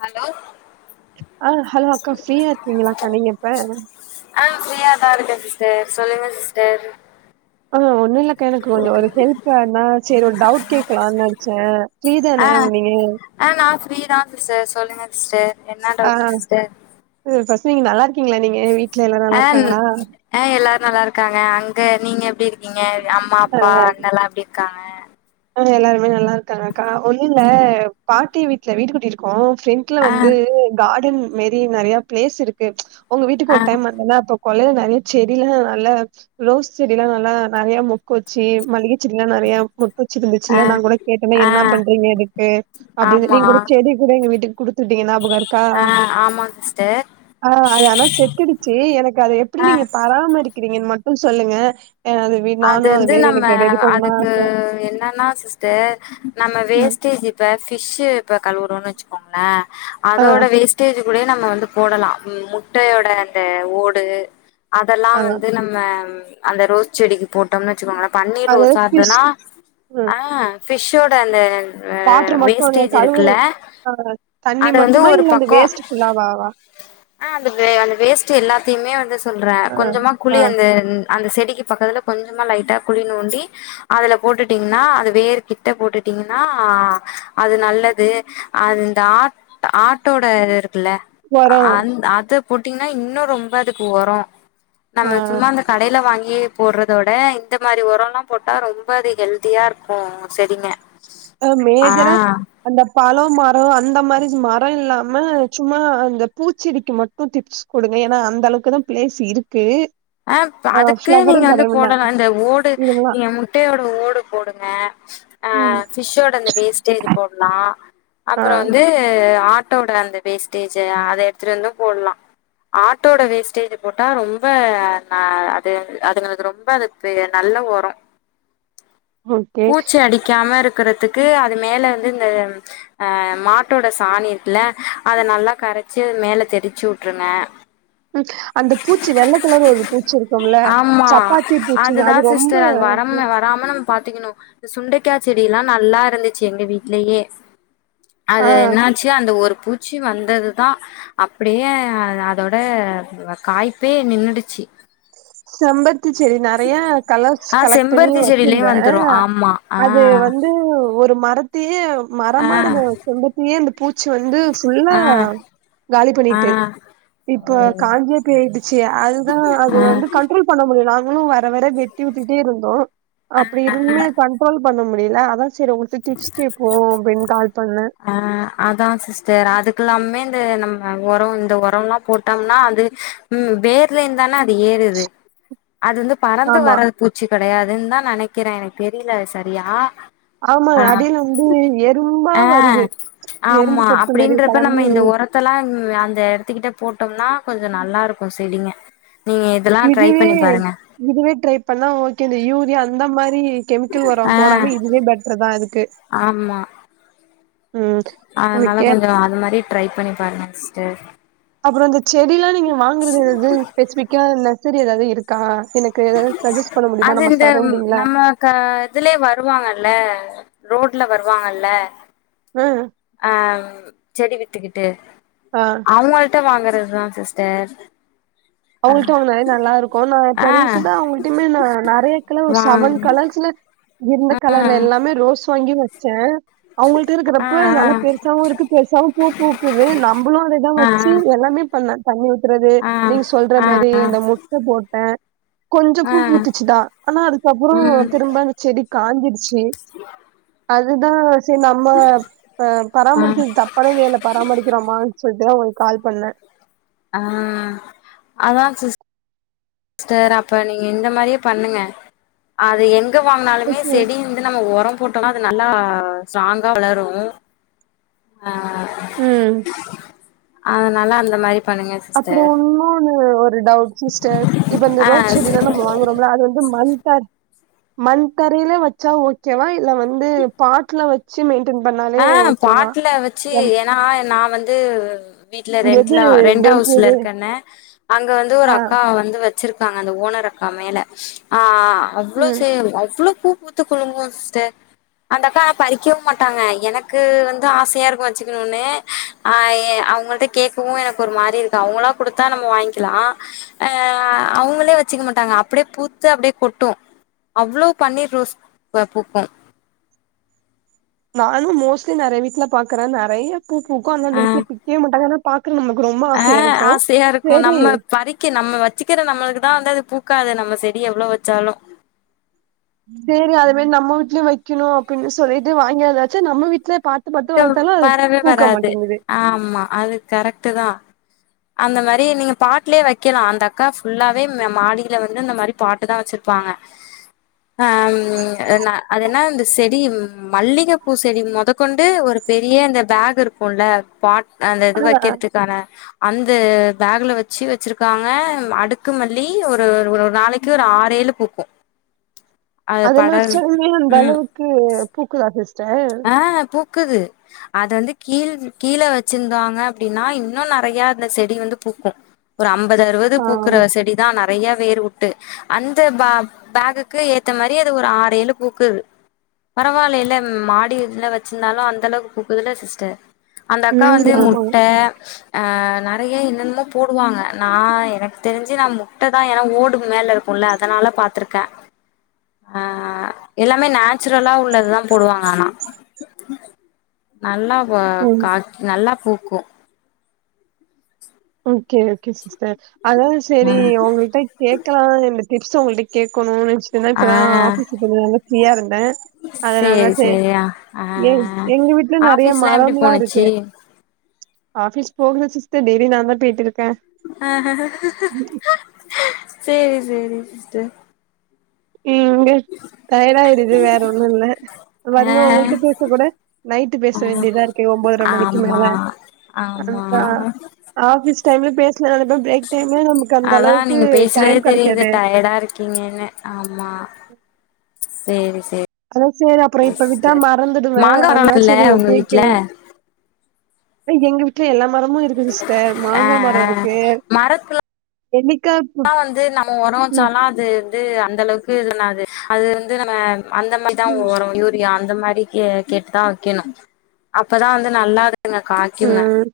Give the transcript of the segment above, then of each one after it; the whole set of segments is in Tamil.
ஹலோ ஆ ஹலோ அக்கா ஃப்ரீயா இருக்கீங்களா அக்கா நீங்க இப்ப ஆ ஃப்ரீயா தான் இருக்கே சிஸ்டர் சொல்லுங்க சிஸ்டர் ஆ ஒண்ணு இல்லக்கா எனக்கு கொஞ்சம் ஒரு ஹெல்ப் ஆனா சேரி ஒரு டவுட் கேட்கலானு நெனச்சே ஃப்ரீ ஆ தானே உ நீங்க ஆ நா ஃப்ரீதா சிஸ்டர் சொல்லுங்க சிஸ்டர் என்ன ஆ டவுட் சிஸ்டர் ஃபர்ஸ்ட் நீங்க நல்லா இருக்கீங்களா நீங்க வீட்ல எல்லா ஆ நல்லா ந- இருக்காங்களா ஆ எல்லாரு நல்லா இருக்காங்க அங்க நீங்க எப்டி இருக்கீங்க அம்மா அப்பா அண்ணலா எப்டி இருக்காங்க ஆ எல்லாருமே நல்லா இருக்காங்க கா ஒன்னு இல்ல பாட்டி வீட்ல வீடு கட்டிருக்கோ ஃப்ரெண் ட்ல ஆ வந்து கார்டன் மேரி நெறைய பிளேஸ் இருக்கு உங்க வீட்டுக்கு ஆ ஒரு டைம் வந்தல அப்ப கொல்லையில நெறைய செடில நல்ல ரோஸ் செடிலா நல்லா நெறைய மொக்கு வச்சு மல்லிகை செடிலா நெறைய மொ ஆ சிருந்துச்சுல்ல நா கூட கேட்டனே ஆ என்ன பண்றீங்க இதுக்கு அப்டின்னு ஆமா நீங்க கூட செடி கூட எங்க வீட்டுக்கு குடுத்துட்டீங்க ஞாபகம் இருக்கா ஆ ஆமா சிஸ்டர் ஆ அது ஆனா செத்துடுச்சு எனக்கு அது எப்டி ஆ நீங்க பராமரிக் க்கிறீங்கனு மட்டு சொல்லுங்க அ அது வீ அது நானும் வந்து மாரி நம்ம எனக்கு ரெடி பண்ணனும்னு அதுக்கு ஆச. என்னன்னா சிஸ் டர் நம்ம ம். வேஸ்டேஜ் இப்ப ஃபிஷ்ஷு இப்ப கழுவுறோன்னு வச்சுக்கோங்களே ஆ அதோட வேஸ்ட்டேஜ் கூட நம்ம வந்து போடலா ம் முட்டையோட அந்த ஓடு அதல்லா ஆ வந்து நம்ம அந்த ரோஸ் செடிக்கு போட்டோம்னு வச்சுக்கோங்கள பன்னீர் அது ரோசா ஃபிஷ் இருந்துனா ஆ ஃபிஷ்ஷோட அந்த அ வாட்டர் மட்டு அந்த வேஸ்டேஜ் கழுவுற இருக்குல்ல ஆ தண்ணி அத வந்து மட்டுமா ஒரு இல்ல அந்த பக்கோ வேஸ்ட் ஃபுல்லாவாவா ஆ அந்த வே அந்த வேஸ்ட்டு எல்லாத்தையுமே வந்து சொல்ற ஆ கொஞ்சமா ஆ குழி அந்த அந்த செடிக்கு பக்கத்துல கொஞ்சமா லைட்டா குழி நோண்டி அதுல போட்டுட்டீங்கன்னா அது வேர் கிட்ட போட்டுட்டீங்கன்னா அது நல்லது அது இந்த ஆ ஆட்டோட இது இருக்குல்ல ஒரோ அ அத போட்டீங்கன்னா இன்னு ரொம்ப அதுக்கு ஒரோ ஆ நம்ம சும்மா இந்த கடையில வாங்கியே போட்றத் தோட இந்த மாரி ஒரம்லா போட்டா ரொம்ப அது ஹெல்தியா இருக்கும் செடிங்க ஆ மேஜரா ஆ அந்த பழம் மரம் அந்த மாரி மரம் இல்லாம சும்மா அந்த பூச்செடிக்கு மட் ட்ரு டிப்ஸ் கொடுங்க ஏன்னா அந்தளவுக்கு தா பிளேஸ் இருக்கு ஆ அதுக்கு நீங்க ஃப்ளவரிங் வந்து கடவுனா போடலா இந்த ஓடு இதுவெல்லா நீங்க முட்டையோட ஓடு போடுங்க ஆ ம் ஃபிஷ்ஷோட அந்த வேஸ்டேஜ் போட்லா ஆ அப்புற வந்து ஆட் டோட அந்த வேஸ்டேஜ்ஜு அத எடுத்துட்டு வந்தும் போட்லா ஆட்டோட வேஸ்டேஜு போட்டா ரொம்ப ஆ அது அதுங்களுக்கு ரொம்ப அது பெ நல்ல ஒரோ ஓகே பூச்சி அடிக்காம இருக்கறதுக்கு அது மேல வந்து இந்த ஆ மாட்டோட சாணி இருக்குல அத நல்லா கரச்சு அது மேல தெரிச்சு விட்டுருங்க ம் அந்த பூச்சி வெள்ள கலர் ஒரு பூச்சி இருக்கும்ல ஆமா சப்பாத்தி பூச்சிங்க அதுதா அது ரொம்ப சிஸ்டர் அது வரம்னு வராம நம் பாத்துக்கணு இந்த சுண்டைக்கா செடி எல்லா நல்லா இருந்துச்சு எங்க வீட்லயே ஆ அது என்னாச்சு அந்த ஒரு பூச்சி வந்ததுதா அப்டியே அதோட காய்ப்பே நின்னுடுச்சு செம்பருத்தி செடி நெறைய கலர்ஸ் ஆ கலெக்ட் பண்ணி செம்பருத்தி செடிலயு வச்சிருந்த வந்துரு ஆமா ஆ அது வந்து ஒரு மரத் தையே ஆ மரமா இருந்த செம்பருத்தியே அந்த பூச்சி வந்து ஃபுல்லா ஆ காலி ஆ பண்ணிட்டு இப்ப காஞ்சே பேய்டுச்சு அதுதா ஆ அது வந்து கண்ட்ரோல் பண்ண முடில நாங்களு வர வர வெட்டி உட்டுட்டே இருந்தோ அப்டி இருந்துமே அது கண்ட் கன்ட்ரோல் பண்ண முடில அதா சேரி உங்கள்ட்ட டிப்ஸ் கேப்போ அப்டின்னு கால் பண்ண ஆ அதா சிஸ்டர் அதுக்கெல்லாமுமே இந்த நம்ம ஒரோ இந்த ஒரம்லா போட்டோம்னா அது ம் வேர்லேந்து தான அது ஏறுது அது வந்து பறந்து ஆமா வர்ற பூச்சி கெடையாதுன்னு தா நெனைக்கிறேன் எனக்கு தெரியல அது சரியா ஆமா ஆ அடியில வந்து எறும்பா ஆ வருது எறும்பு ஆமா கொத்து மாரி அப்டின்றப்ப நம்ம கெளம்பி இந்த ஒர த்தல்லா அந்த எடத்துக்கிட்ட போட்டோம்னா கொஞ்ச நல்லா இருக்கு செடிங்க நீங்க இதெல்லா ட்ரை இதுவே பண்ணி பாருங்க இதுவே ட்ரை பண்ணா ஓகே இந்த யூரியா அந்த மாரி கெமிக்கல் ஒரம் ஆ போடாம இதுவே பெட்டர் தா இது ஆமா ம் அதனால ஓகே கொஞ்ச அது மாரி ட்ரை பண்ணி பாருங்க சிஸ்டர் அப்புற இந்த செடில்லா நீங்க வாங்குறது எது ஸ்பெசிஃபிக்கா நர்சரி எதாவது இருக்கா எனக் கு ஏதாது சஜ்ஜஸ்ட் பண்ண முடியுமா அது நம்ம இந்த சரவுண்டிங்ல நம்ம க இதுலயே வருவாங்கல்ல ரோட்ல வருவாங்கல்ல ம் ஆ செடி வித்துக்கிட்டு ஆ அவங்கள்ட்ட வாங்கறதுதா சிஸ்டர் அவுங்கள்ட்ட வாங்குனாலே நல்லா இருக்கு நா இப்ப ஆ ரீசென் ட்டா அவங்கள்ட்டுமே நா நெறையா கலர்ஸ் வா செவன் கலர்ஸ்ல இருந்த ஆ கலர்ல எல்லாமே ரோஸ் வாங்கியு வெச்சே அவங்கள்ட்ட ஆ ஆ இருக்கிறப்ப நல்லா பெருசாவு இருக்கு பெருசாவு பூ பூக்குது நம்பளோட இதா வெ ஆ சி எல்லாமே பண்ணே தண்ணி ஊத்துறது ஆ நீங்க சொல்ற ஆ மாரி அந்த முட்ட போட்டே கொஞ்சோ ஆ பூ பூத்துச்சிதா ஆனா அதுக்கப்றோ ம் திரும்ப செடி காஞ்சிருச்சி அதுதா செரி நம்ம அ பராமரிக்கிறது தப்பான வேல பராமரிக்கிறோமான் சொல்ட்டு அவுங்களுக்கு கால் பண்ணே ஆ அதா சிஸ் டர் அப்ப நீங்க இந்த மாரியே பண்ணுங்க அது எங்க வாங்கினாலுமே செடி நம்ம ஒரோ போட்டோனா அது நல்லா ஸ்ட்ராங்கா வளரு ஆ ம் அதனால அந்த மாரி பண்ணுங்க அப்றோ சிஸ்டர் உன்னோன்னு ஒரு டவுட் சிஸ்டர் இப்ப இந்த ஆ ரோஸ் ஸ் செடிலலா நம்ம வாங்கறோம்ல அது வந்து மண் பாட் மண் தரையில வெச்சா ஓகேவா இல்ல வந்து பாட்ல வெச் சி மெயின்டென் பண்ணாலே ஓகேவா எம் நா நா வந்து வீட்ல ரெண்ட்ல எது ரெண்ட் பென் ஹவுஸ்ல இருக்கன்னே அங்க வந்து ஒரு ஆ அக்கா வந்து வெச் வெச்சிருக்காங்க அந்த ஓனர் அக்கா மேல ஆ அவ்ளோ ம் சே அவ்ளோ பூ பூத் த்து குளுங்கு சிஸ்டர் அந்த அக்கா பறிக்கவு மாட்டாங்க எனக்கு வந்து ஆசையாருக்கு வெச்சிக்கணுனே அ இ அவுங்கள்ட்ட கேக்கவு எனக்கு ஒரு மாரி இருக்கு அவுங்களா குடுத்தா நம்ம வாய்ங்கிலா அ அவுங்களே வெச்சிக்க மாட்டாங்க அப்டியே பூத்து அப்டியே கொட்டு அவ்ளோ பண்ணீர் ரோஸ் அ பூக்கு நானு மோஸ்லி நெறைய வீட்ல பாக்கறே நெறைய பூ பூக்கு அந்த ஆ வீட்ல பிக்கவே மாட்டாங்க ஆனா பாக்கற நமக்கு ரொம்போ ஆசையா இருக்கு சேரி ஓகே நம்ம வெச்சிக்கிற நம்மளுக்கு தா வந்து அது பூக்காது நம்ம செடி எவ்ளோ வெச்சாலு சேரி அது மேரி நம்ம வீட்லயு வெய்க்கணு அப்டினு சொல்லிட்டு வாங்கியாந்து வெச்சி நம்ம வீட்ல பா [unintelligible] வரவே வராது ஆமா அது கரெக்டு தா அந்த மேரி நீங்க பாட்லயே வெய்க்கலா அந்த அக்கா ஃபுல்லாவே ம் மாடியில வந்து இந்த மாரி பாட்டு தா வெச்சிருப்பாங்க ஆ ம் நா அதென்ன இந்த செடி மல்லிக பூ செடி மொதக்கொண்டு ஒரு பெரிய இந்த பேகு இருக்குல்ல பாட் அந்த ஆ இது வெக்கிறதுக்காக அந்த பேகுல வெச்சி வெச்சிருக்காங்க அடுக்கு மல்லி ஒரு ஒரு ஒரு நாளைக் கு ஒரு ஆறேழு பூக்கு அது அதுலா படர் வெச்சா உண்மையா அந்த ம் அளவுக்கு பூக்குதா சிஸ்டர் ஆ பூக்குது அது வந்து கீழ் கீழ வெச்சிருந்தாங்க அப்டின்னா இன்னு நெறையா அந்த செடி வந்து பூக்கு ஒரு அம்பது அறுவது ஆ பூக்குற செடி தா நெறையா வேர் உட்டு அந்த பா பேகுக்கு ஏத்த மாரி அது ஒரு ஆறேழு பூக்குது பரவாயில்லல மா ட்டு இதுல வச்சிருந்தாலும் அந்த அளவுக்கு பூக்குதுல சிஸ்டர் அந்த அக்கா ம் வந்து ஆமா முட்ட ஆ நிறைய என்னன்னமோ போடுவாங்க நா எனக்கு தெரிஞ்சி நா முட்ட தான் ஏனா ஓடுக்கு மேல இருக்கும் உள்ள அதனால பாத்துருக்க ஆ எல்லாமே நேச்சுரலா உள்ளதுதான் போடுவாங்க ஆனா நல்லா வ ம் கா நல்லா பூக்கும் ஓகே ஓகே சிஸ்டர் அதான் சேரி உங்ககிட்ட கேக்கலாம் இந்த டிப்ஸ் உங்கள்ட்ட கேக்கணும்னு நினைச்சிட்டு இருந்த ஆ இப்பதான் ஆபீஸ் போய்ட்டு வந்து நா ஃப்ரீயா இருந்த அதனால சேரி செ சேரியா ஆ எ ஆ எங்க வீட்டுல நிறைய ஆஃபீஸ்லா எப்டி மரம்ல்லா போனுச்சு இருக்கு ஆஃபிஸ் போகனும் சிஸ்டர் டெய்லி நா தான் பேய்ட்டு இருக்க ஆ சேரி சேரி சிஸ்டர் எங்க டயடாய்டுது வேற ஒன்னு இல்ல ஆ வருவ உங்கள்ட்ட பேச கூட நைட்டு பேச வேண்டியதா இருக்கு ஒன்பதரை மணிக்கு மேல ஆமா ஆமா ஆஃபீஸ் டைம்ல பேசனு நெனப்ப பிரேக் டைம்ல நமக்கு அந்த அதா அளவுக்கு டைம் கெடைக்காது நீங்க என்ன ஆமா சேரி சேரி அதான் சேரி அப்புறம் இப்ப விட்டா சிஸ்டர் மறந்துடுவேன் மாங்கா மரோ அதான் இருக்குல்ல சேரி ஓ உங்க வீட்ல கேக்குற இப்ப எங்க வீட்டுல எல்லா மரமும் இருக்கு சிஸ்டர் ஆ மாங்கா மரம் ஆ இருக்கு நெல்லிக்கா என்னதா வந்து நம்ம உரம் ம் வச்சாலும் அது வந்து அந்த அளவுக்கு இது பண்ணாது அது வந்து நம்ம அந்த மாதிரி தான் ம் உரம் யூரியா அந்த மாதிரி கே கேட்டு தான் வைக்கணும் அப்பதான் வந்து நல்லா காய்க்குக ம்,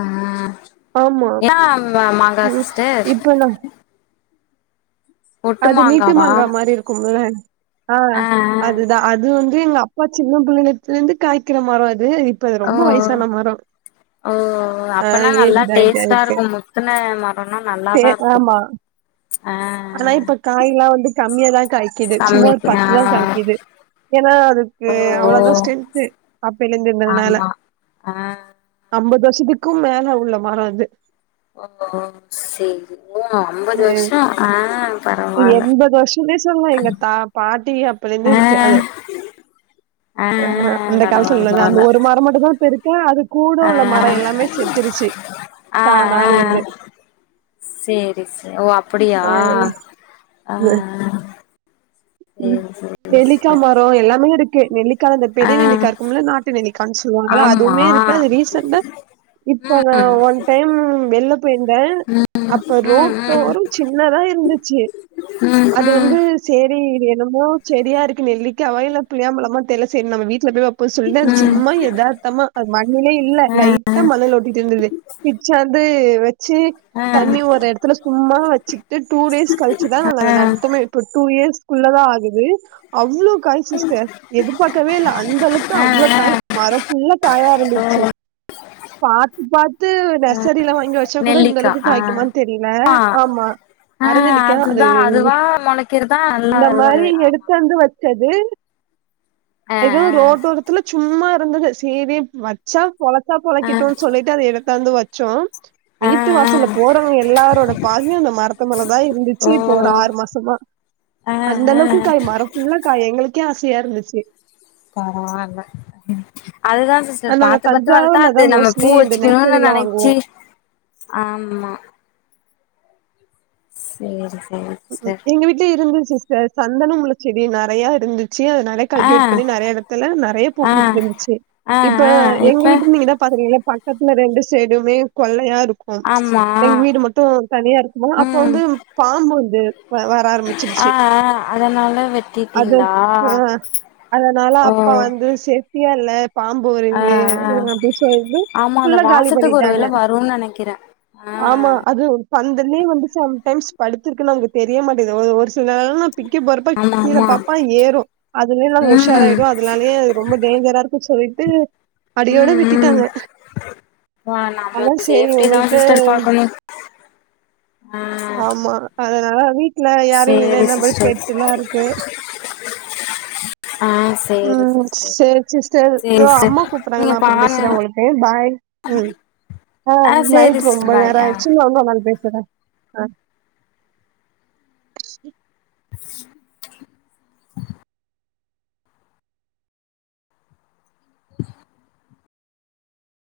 ஆ என்னா மா மாங்காஸ் இப்பந்தா ஒட்டு அது நீட்டு மாங்காவா மாங்கா மாரி இருக்கும்ள ஆ அதுதான் அது வந்து எங்க அப்பா சின்ன பிள்ளையில இருந்து காய்க்கிற மரம் அது இப்ப அது ஆ ஓ ரொம்ப வயசான மரம் ஓ ஆ அப்பனா நல்லா ஏஜ்டு ஆயிட்டு டேஸ்ட்டா ஆயிட்டு இருக்கும் முத்துன மரம்னா தே நல்லாதான் இருக்கும் ஆமா ஆனா இப்ப காய்ல்லாம் வந்து கம்மியாதான் காய்க்குது சும்மா ஒரு கம்மிக்கு ஆ பத்துதான் காய்க்குது ஏனா அதுக்கு ஓ ஓ அவ்வளோதான் ஸ்ட்ரென்து அப்பயிலருந்து இருந்ததுனால ஆமா ஆ ஐம்பது வருஷத்துக்கும் மேல உள்ள மரம் அது ஓ ஓ சேரி ஓ அம்பது வருஷம் ஆ பரவால்ல எண்பது வருஷமே சொல்லாம் எங்க தா பாட்டி அப்பயில இருந்தே ஆ இருக்கு அது ஆ ஆ அ அந்த காலத்துல பரவால்ல உள்ளது அந்த பரவால்ல ஒரு மரம் மட்டும் தான் பெரு சு அது கூட ஆ உள்ள மரம் எல்லாமே செத்துருச்சு ஆ தானா ஆ விழுந்து சேரி செ ஓ அப்படியா ஆ ஆ ஆ ம் நெல்லிக்கா மரம் எல்லாமே இருக்கு நெல்லிக்கால இந்த ஆ பெரிய நெல்லிக்கா இருக்கும்ல நாட் டு நெல்லிக்கான் சொல்லுவாங்கள ஆமா அதுவுமே இருக்கு அது ரீசண்டா இப்ப ம் ஒன் டைம் வெளில போயிருந்தன் ம் ம் அப்ப ம் ரோட்டோரம் சின்னதா இருந்துச்சு அ ஆ சேரி இது என்னமோ செடியா இருக்கு நெல்லிக்காவா இல்ல புளியாம்பழமா தெரியல சேரி நம்ம வீட்டுல போய் வெப் போம் சொல்லி ம் அது ம் சும்மா எதார்த்தமா அது மண்ணிலே இல்ல ஆ லைட் டா மண்ணுல ஒட்டிட்டு இருந்தது பிச்சாந்து வெச்சு ஆ தண்ணி ஒரு எடத்துல சும்மா வச்சுட்டு டூ டேஸ் கழிச்சுதான் நாங்க அத ஆ நட்டுமே இப்போ டூ இயர்ஸ் குள்ளதான் ஆகுது அவ்வளோ காய் சிஸ்டர் எதிர்பார்க்கவே இல்ல அந்தளவுக்கு ஆ அவ்வளோ ஆ காய் மர ஃபுல்லு காயா இருந்துச்சு பாத்து பாத்து நர்சரில வாங்கி வச்சா கூட இந்த நெல்லிக்கா அளவுக்கு ஆ காய்க்குமானு தெரியில ஆ ஆம்மா அறநெல்லிக்கா அது ஆ மொளக்கிறதா இந்த மாரி எடுத்தாந்து வச்சது எதோ ரோட் ஓரத் துல சும்மா இருந்தது சேரி வச்சா பொழச்சா ஆ ஆ பொழைக்கிட்டுன் சொல்லிட்டு அத எடுத்தாந்து வச்சோ ஆ ஆ வீட்டு ஆ வாசல்ல போறவுங் எல்லாரோட பார்வியு இந்த மரத்து மேலதா இருந்துச்சு ஓ இப்ப ஒரு ஆறு மாசமா ஆ அந்த ஆ அளவுக்கு காய் மர ஃபுல்லா காய் எங்களுக்கே ஆசையா இருந்துச்சு பரவால்ல ம் அதுதா சிஸ்டர் நாங்க பாத்து பாத்து வளத்தா தஞ்சாவூர்ல தா அது நம்ம பூ மோஸ்ட்லி இந்த வெச்சுக்ணுன்னு நர்சரிலா வாங்குவோ நெனைச்சி ஆம்மா சேர் சேரி ம் ம் சிஸ்டர் எங்க வீட்டு்ல இருந்துது சிஸ்டர் சந்தனமுள்ளச்செடி நறையா இருந்து ச்சு அத நெறைய ஆ கல்டிவேட் பண்ணி நெறைய இடத்துல நெறைய பூ ஆ பூத் துருந்துச்சு ஆ இப்ப ஆ அ எங்க இப்ப வீட்டு நீங்கதா பாத்திருக்கீங்கள பக்கத்துல ரெண்டு சேடுமே கொள்ளையா ருக் அ ஆமா எங்க வீடு மட்டு தனியா இருக்குமா அப்ப ம் வந்து பாம்பு வந் து வ வர ஆ ஆரம்பிச்சிருச்சு ஆ அதனால அது வெட்டிட்டீங்களா அ அதனால ஓ அப்ப வந்து சேஃப்டியா இல்ல பாம்பு ஆ வருது ஆ அப்படின் சொல்ட்டு ஆமா அந்த ஃபுல்லா காலி வாசத்துக்கு ஒரு பண்ணிட்டாங்க வேள வரும்னு நெனைக்கிறே ஆ ஆமா அது பந்தலே வந்து சம்டைம்ஸ் படுத்துருக்குன்னு நமக்கு தெரிய மாட்டேது ஒரு ஒருஸ் சிலநேரொ நா பிக்க போறப்ப ஆமா கீழ ஆமா பாப்பா ஏறும் அதுலே நாங் உஷார ம் ஆயிடு அதுனாலே ரொம்ப டேஞ்சரா இருக்கு சொல்ட்டு அடியோட விட்டுடாங்க பா நமக் சேஃப்டி தா சிஸ்டர் பாக்கணு அ ஆமா அதனால வீட்டுல யாரூ இல்லினா என்ன பன் சிஸ்டர் பேட்டுலா ருக்கு ஆ ஸ் ம் சேரி சிஸ்டர் தோ சிஸ்டர் அம்மா கூப்பறாங்க நீங்க நா அப்புற பாருங்க பேசுற உங்களுக்கு பாய் ம் அ ஆ சேரி நைட் ரொம்ப சிஸ்டர் பாய் நேர ஆ ஆய்டுச்சு நா இன்னொரு நாளு பேசுற